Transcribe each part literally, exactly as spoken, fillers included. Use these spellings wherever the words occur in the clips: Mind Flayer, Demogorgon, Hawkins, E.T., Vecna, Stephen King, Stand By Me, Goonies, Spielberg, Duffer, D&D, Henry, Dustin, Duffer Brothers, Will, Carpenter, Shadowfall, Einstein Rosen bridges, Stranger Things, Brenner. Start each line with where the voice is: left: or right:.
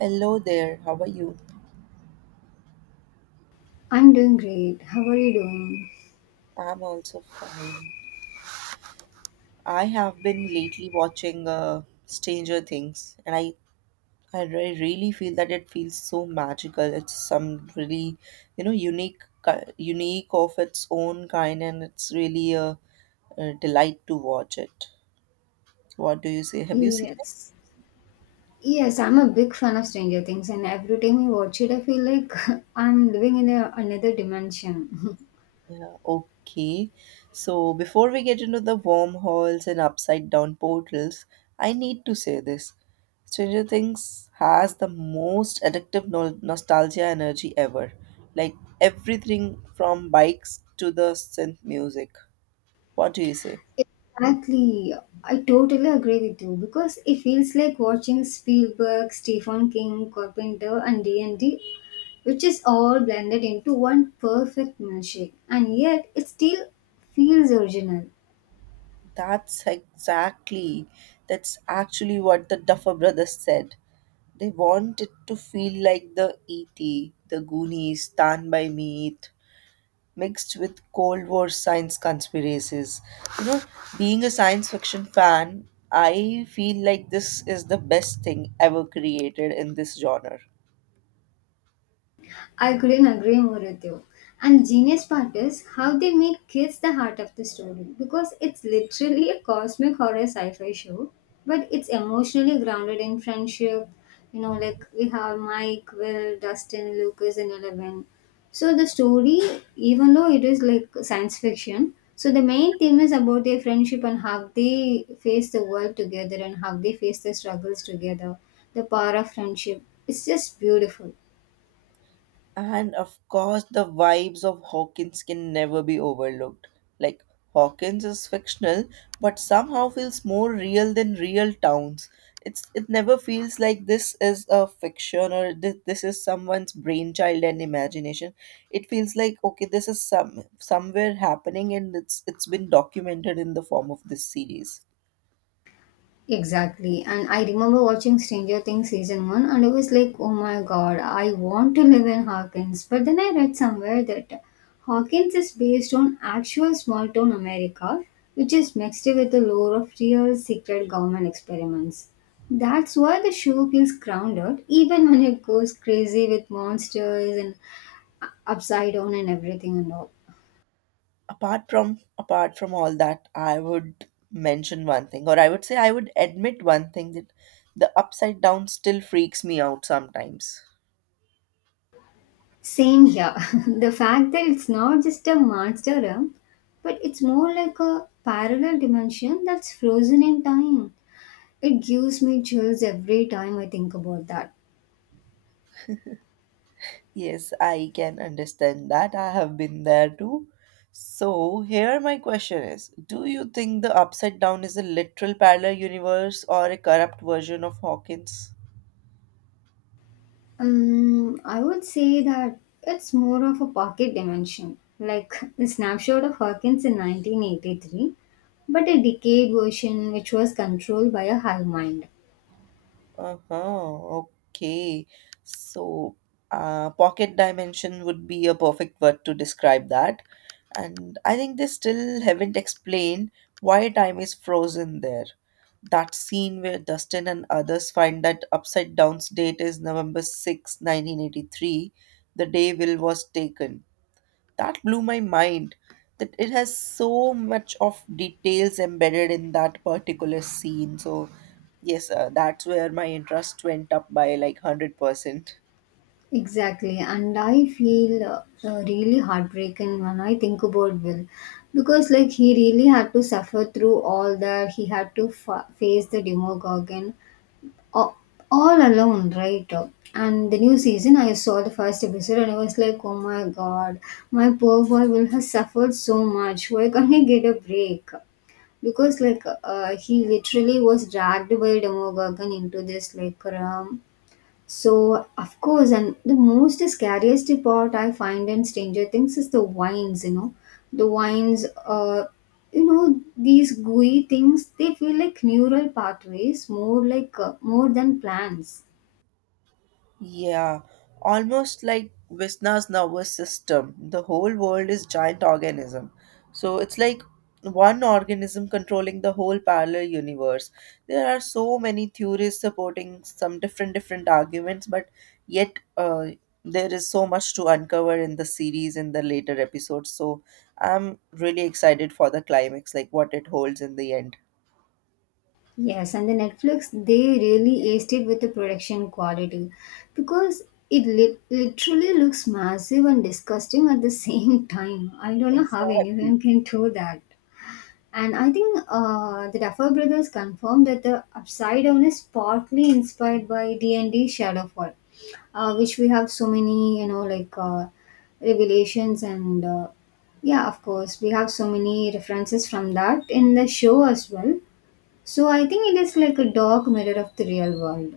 right: Hello there, how are you?
left: I'm doing great. How are you doing?
right: I'm also fine. I have been lately watching uh, Stranger Things, and I, I re- really feel that it feels so magical. It's some really, you know, unique, ki- unique of its own kind, and it's really a, a delight to watch it. What do you say? Have you seen?
left: Yes. Yes, I'm a big fan of Stranger Things, and every time I watch it, I feel like I'm living in a, another dimension.
right: Okay, so before we get into the wormholes and upside down portals, I need to say this. Stranger Things has the most addictive no- nostalgia energy ever. Like everything from bikes to the synth music. What do you say?
left: Exactly. I totally agree with you because it feels like watching Spielberg, Stephen King, Carpenter, and D and D, which is all blended into one perfect milkshake, and yet it still feels original.
right: That's exactly, that's actually what the Duffer Brothers said. They want it to feel like the E T, the Goonies, Stand By Me, mixed with Cold War science conspiracies. You know, being a science fiction fan, I feel like this is the best thing ever created in this genre.
left: I couldn't agree more with you. And the genius part is how they made kids the heart of the story because it's literally a cosmic horror sci-fi show, but it's emotionally grounded in friendship. You know, like we have Mike, Will, Dustin, Lucas, and Eleven. So the story, even though it is like science fiction, so the main theme is about their friendship and how they face the world together and how they face the struggles together. The power of friendship. It's just beautiful.
right: And of course, the vibes of Hawkins can never be overlooked. Like, Hawkins is fictional, but somehow feels more real than real towns. It's, it never feels like this is a fiction or this, this is someone's brainchild and imagination. It feels like okay, this is some somewhere happening and it's it's been documented in the form of this series.
left: Exactly. And I remember watching Stranger Things season one, and I was like, oh my god, I want to live in Hawkins. But then I read somewhere that Hawkins is based on actual small town America, which is mixed with the lore of real secret government experiments. That's why the show feels grounded, even when it goes crazy with monsters and upside down and everything and all.
right: apart from apart from all that, I would mention one thing, or I would say I would admit one thing, that the upside down still freaks me out sometimes.
left: Same here. The fact that it's not just a monster realm, but it's more like a parallel dimension that's frozen in time. It gives me chills every time I think about that.
right: Yes, I can understand that. I have been there too. So here my question is, do you think the upside down is a literal parallel universe or a corrupt version of Hawkins?
left: Um, I would say that it's more of a pocket dimension, like the snapshot of Hawkins in nineteen eighty-three, but a decayed version which was controlled by a hive mind.
right: Uh-huh. Okay. So, uh, pocket dimension would be a perfect word to describe that. And I think they still haven't explained why time is frozen there. That scene where Dustin and others find that upside down's date is November sixth, nineteen eighty-three, the day Will was taken, that blew my mind, that it has so much of details embedded in that particular scene. So yes, uh, that's where my interest went up by like one hundred percent.
left: Exactly, and I feel uh, uh, really heartbroken when I think about Will because, like, he really had to suffer through all that. He had to fa- face the Demogorgon all, all alone, right? And the new season, I saw the first episode and I was like, oh my god, my poor boy Will has suffered so much. Why can't he get a break? Because like uh, he literally was dragged by Demogorgon into this like realm. So, of course, and the most scariest part I find in Stranger Things is the wines, you know. The wines, uh, you know, these gooey things, they feel like neural pathways, more like, uh, more than plants.
right: Yeah, almost like Vishna's nervous system. The whole world is giant organism. So it's like one organism controlling the whole parallel universe. There are so many theories supporting some different different arguments, but yet uh, there is so much to uncover in the series in the later episodes. So I'm really excited for the climax, like what it holds in the end.
left: Yes, and the Netflix, they really aced it with the production quality because it li- literally looks massive and disgusting at the same time. I don't know how
right: Exactly.
left: anyone can do that. And I think uh, the Duffer brothers confirmed that the Upside Down is partly inspired by D and D Shadowfall, uh, which we have so many, you know, like uh, revelations, and uh, yeah, of course, we have so many references from that in the show as well. So I think it is like a dark mirror of the real world.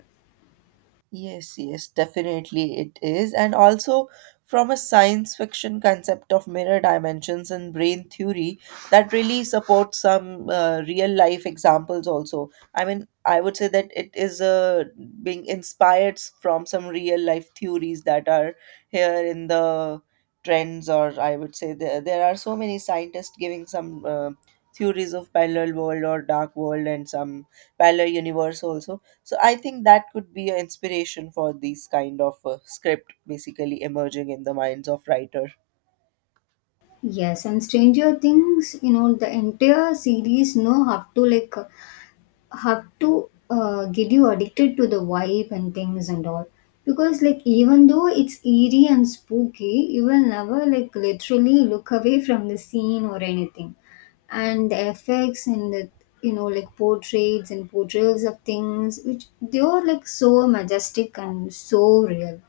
right: Yes, yes, definitely it is. And also from a science fiction concept of mirror dimensions and brain theory, that really supports some uh, real life examples also. I mean, I would say that it is uh, being inspired s- from some real life theories that are here in the trends, or I would say there, there are so many scientists giving some uh, theories of parallel world or dark world and some parallel universe also. So I think that could be an inspiration for these kind of uh, script basically emerging in the minds of writer.
left: Yes, and Stranger Things, you know, the entire series know how to like have to uh, get you addicted to the vibe and things and all, because like even though it's eerie and spooky, you will never like literally look away from the scene or anything. And the effects and the you know like portraits and portrayals of things, which they are like so majestic and so real.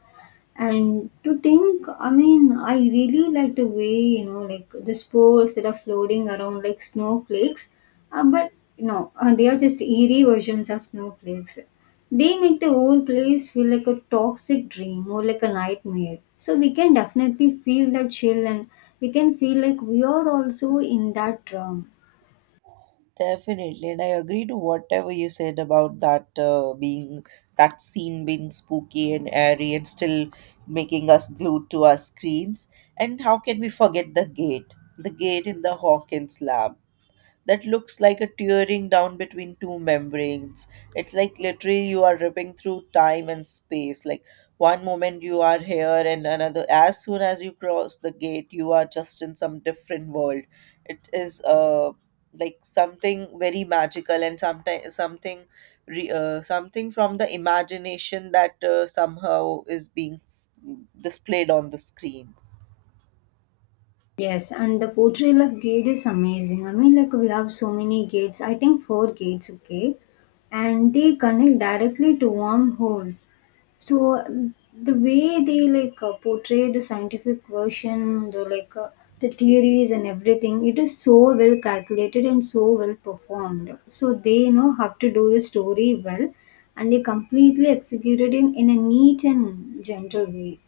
left: And to think, I mean, I really like the way, you know, like the spores that are floating around like snowflakes. Uh, but no, uh, they are just eerie versions of snowflakes. They make the whole place feel like a toxic dream or like a nightmare. So we can definitely feel that chill, and we can feel like we are also in that dream.
right: Definitely, and I agree to whatever you said about that, uh, being that scene being spooky and airy and still making us glued to our screens. And how can we forget the gate? The gate in the Hawkins lab that looks like a tearing down between two membranes. It's like literally you are ripping through time and space. Like one moment you are here, and another, as soon as you cross the gate, you are just in some different world. It is uh, like something very magical, and sometimes something re- uh, something from the imagination that uh, somehow is being s- displayed on the screen.
left: Yes, and the portrayal of gate is amazing. I mean, like we have so many gates. I think four gates, okay, and they connect directly to wormholes. So uh, the way they like uh, portray the scientific version, the like uh, the theories and everything, it is so well calculated and so well performed. So they, you know have to do the story well, and they completely executed in in a neat and gentle way.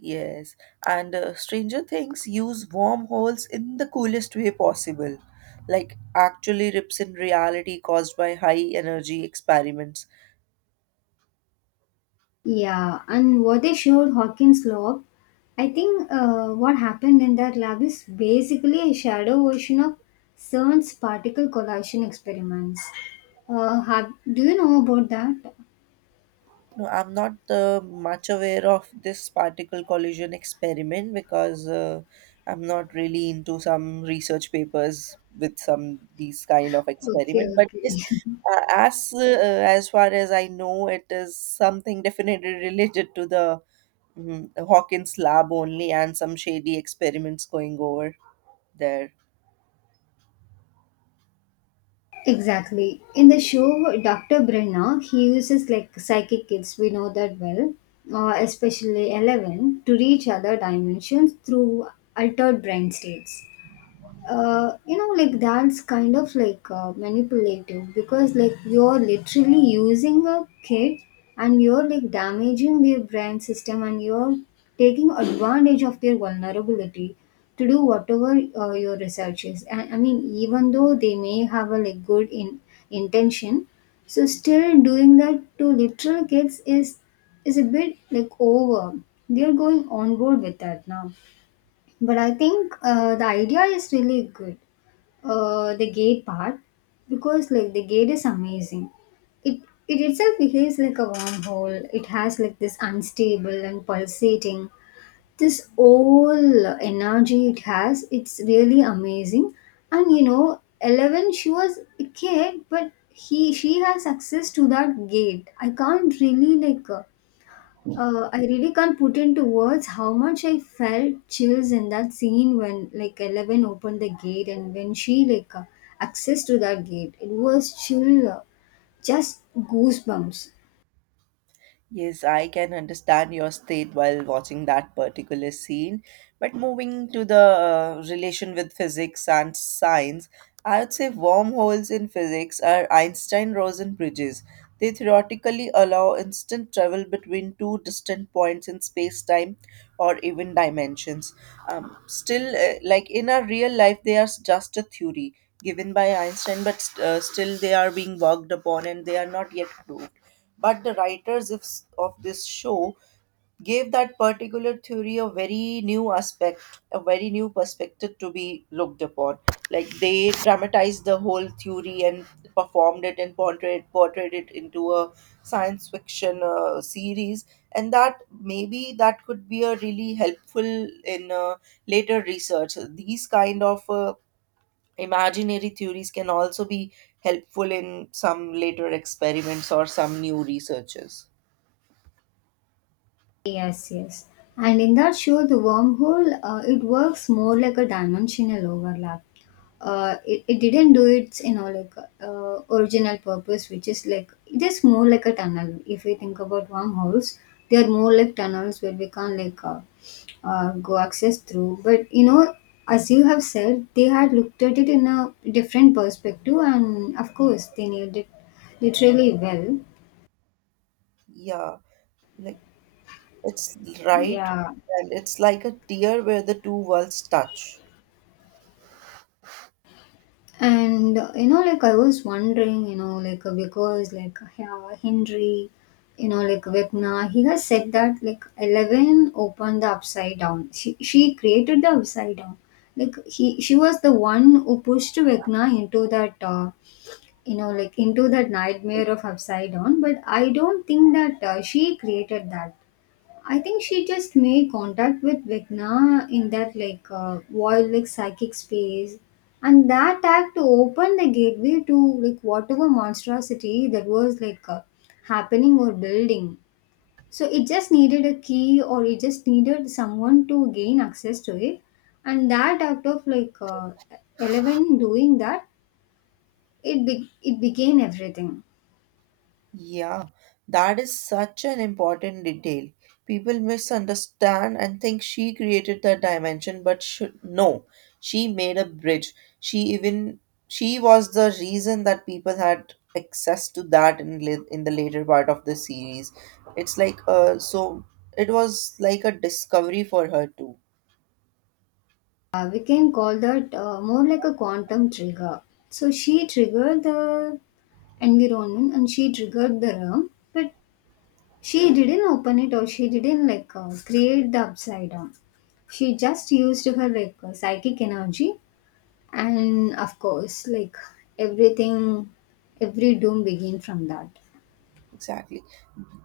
right: Yes, and uh, Stranger Things use wormholes in the coolest way possible, like actually rips in reality caused by high energy experiments.
left: Yeah, and what they showed Hawkins' lab, I think uh, what happened in that lab is basically a shadow version of CERN's particle collision experiments. Uh, have, do you know about that?
right: No, I'm not uh, much aware of this particle collision experiment, because uh, I'm not really into some research papers with some these kind of
left: Okay,
right: experiment. But
left: okay.
right: yes, uh, as uh, as far as I know, it is something definitely related to the, mhm, the Hawkins lab only, and some shady experiments going over there.
left: Exactly. In the show, Doctor Brenner, he uses like psychic kids, we know that well, uh, especially eleven, to reach other dimensions through altered brain states. Uh, you know like that's kind of like uh, manipulative, because like you're literally using a kid, and you're like damaging their brain system, and you're taking advantage of their vulnerability to do whatever uh, your research is. And I mean, even though they may have a like good in intention, so still doing that to literal kids is is a bit like over. They're going on board with that now, but I think uh, the idea is really good. Uh, the gay part, because like the gate is amazing. It it itself behaves like a wormhole. It has like this unstable and pulsating. This whole energy it has, it's really amazing. And you know, Eleven, she was a kid, but he she has access to that gate. I can't really like uh, uh, I really can't put into words how much I felt chills in that scene when like Eleven opened the gate, and when she like uh, accessed to that gate. It was chill, uh, just goosebumps.
right: Yes, I can understand your state while watching that particular scene. But moving to the uh, relation with physics and science, I would say wormholes in physics are Einstein Rosen bridges. They theoretically allow instant travel between two distant points in space time or even dimensions. Um, still, uh, like in our real life, they are just a theory given by Einstein, but st- uh, still they are being worked upon and they are not yet proved. But the writers of of this show gave that particular theory a very new aspect, a very new perspective to be looked upon. Like they dramatized the whole theory and performed it and portrayed portrayed it into a science fiction uh, series, and that, maybe that could be a really helpful in uh, later research. These kind of uh, imaginary theories can also be helpful in some later experiments or some new researches.
left: Yes, yes. And in that show, the wormhole, uh, it works more like a dimensional overlap. Uh, it, it didn't do its, you know, like uh, original purpose, which is like it is more like a tunnel. If we think about wormholes, they are more like tunnels where we can't like uh, uh, go access through. But you know, as you have said, they had looked at it in a different perspective, and of course, they nailed it literally well.
right: Yeah, like it's right,
left: Yeah.
right: and it's like a tear where the two worlds touch.
left: And uh, you know, like I was wondering, you know, like uh, because like yeah, Henry, you know, like Vecna, he has said that like Eleven opened the upside down. She she created the upside down. Like he she was the one who pushed Vecna into that uh, you know like into that nightmare of upside down. But I don't think that uh, she created that. I think she just made contact with Vecna in that like uh, wild like psychic space, and that act opened the gateway to like whatever monstrosity that was like uh, happening or building. So it just needed a key, or it just needed someone to gain access to it, and that act of like uh, Eleven doing that, it be- it became everything.
right: Yeah, that is such an important detail. People misunderstand and think she created the dimension, but should no, she made a bridge. She even, she was the reason that people had access to that in la- in the later part of the series. It's like uh, so it was like a discovery for her too.
left: Uh, we can call that uh, more like a quantum trigger. So she triggered the environment, and she triggered the room, but she didn't open it, or she didn't like uh, create the upside down. She just used her like uh, psychic energy, and of course, like everything, every doom begin from that.
right: Exactly.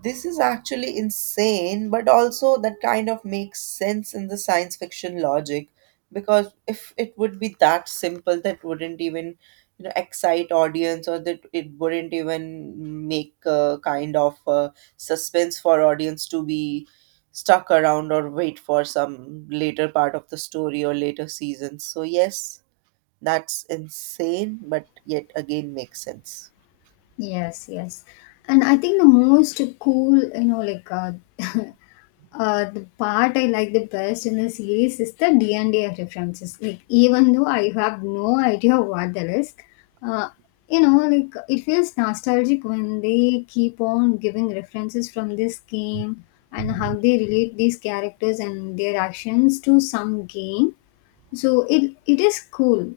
right: This is actually insane, but also that kind of makes sense in the science fiction logic, because if it would be that simple, that wouldn't even, you know, excite audience, or that it wouldn't even make a kind of uh suspense for audience to be stuck around or wait for some later part of the story or later seasons. So yes, that's insane, but yet again makes sense.
left: Yes, yes. And I think the most cool, you know, like uh, uh, the part I like the best in the series is the D and D references. Like even though I have no idea what that is, uh, you know, like it feels nostalgic when they keep on giving references from this game, and how they relate these characters and their actions to some game. So it it is cool.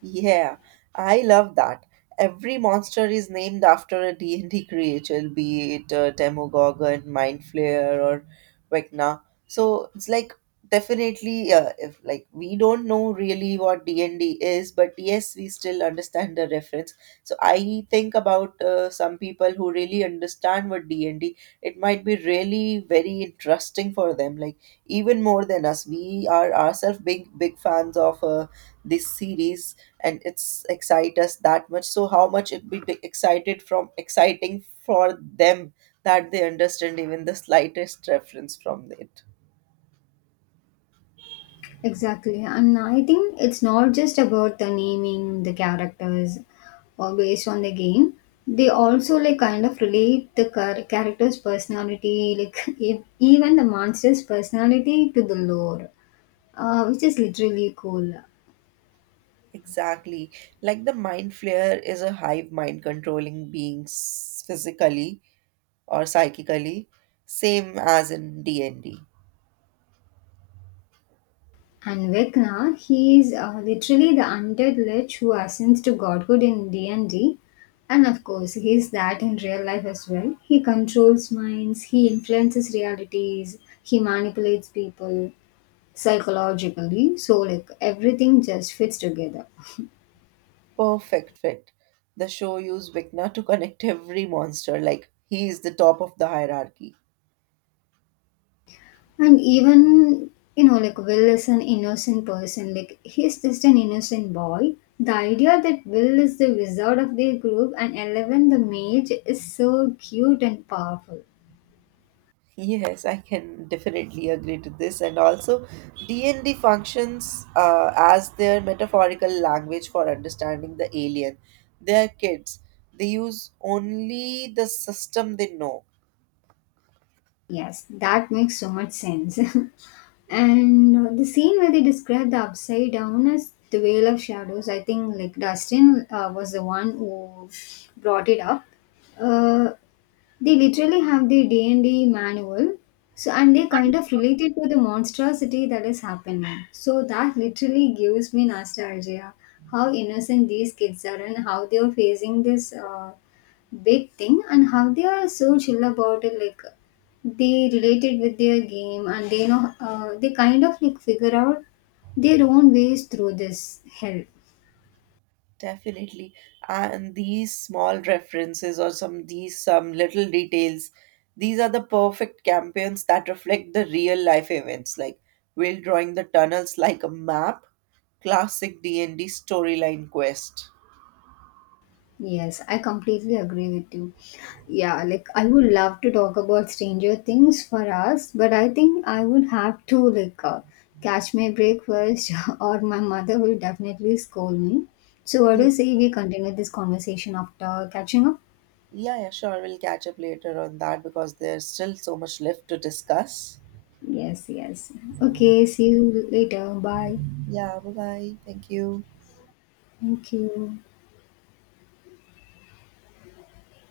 right: Yeah, I love that. Every monster is named after a D and d creature, be it uh, Demogorgon, Mind Flayer, or Vecna. So it's like definitely uh, if like we don't know really what D and D is, but yes, we still understand the reference. So I think about uh, some people who really understand what D and D, it might be really very interesting for them, like even more than us. We are ourselves big big fans of uh, this series, and it's excite us that much, so how much it be be excited from exciting for them, that they understand even the slightest reference from it.
left: Exactly. And I think it's not just about the naming the characters or based on the game. They also like kind of relate the char- character's personality, like e- even the monster's personality to the lore, uh, which is literally cool.
right: Exactly, like the mind flayer is a hive mind controlling beings physically or psychically, same as in d&d.
left: And Vecna, he is uh, literally the undead lich who ascends to godhood in D and D. And D. And of course, he is that in real life as well. He controls minds, he influences realities, he manipulates people psychologically. So like everything just fits together.
right: Perfect fit. The show used Vikna to connect every monster, like he is the top of the hierarchy.
left: And even, you know, like Will is an innocent person. Like he's just an innocent boy. The idea that Will is the wizard of their group and Eleven the mage is so cute and powerful.
right: Yes, I can definitely agree to this. And also, D and D functions uh, as their metaphorical language for understanding the alien. They are kids. They use only the system they know.
left: Yes, that makes so much sense. and uh, the scene where they describe the upside down as the veil of shadows, I think like Dustin uh, was the one who brought it up. Uh, they literally have the D and D manual. So and they kind of relate it to the monstrosity that is happening. So that literally gives me nostalgia. How innocent these kids are, and how they are facing this uh, big thing, and how they are so chill about it. Like they related with their game, and they know uh, they kind of like figure out their own ways through this help.
right: Definitely. And these small references or some these some little details, these are the perfect campaigns that reflect the real life events, like Will drawing the tunnels like a map, classic D and D storyline quest.
left: Yes, I completely agree with you. Yeah, like I would love to talk about Stranger Things for us, but I think I would have to like uh, catch my break first. Or my mother will definitely scold me. So what do you say we continue this conversation after catching up?
right: Yeah, yeah, sure. We'll catch up later on that because there's still so much left to discuss.
left: Yes, yes. Okay, see you later. Bye.
right: Yeah, bye bye. Thank you.
left: Thank you.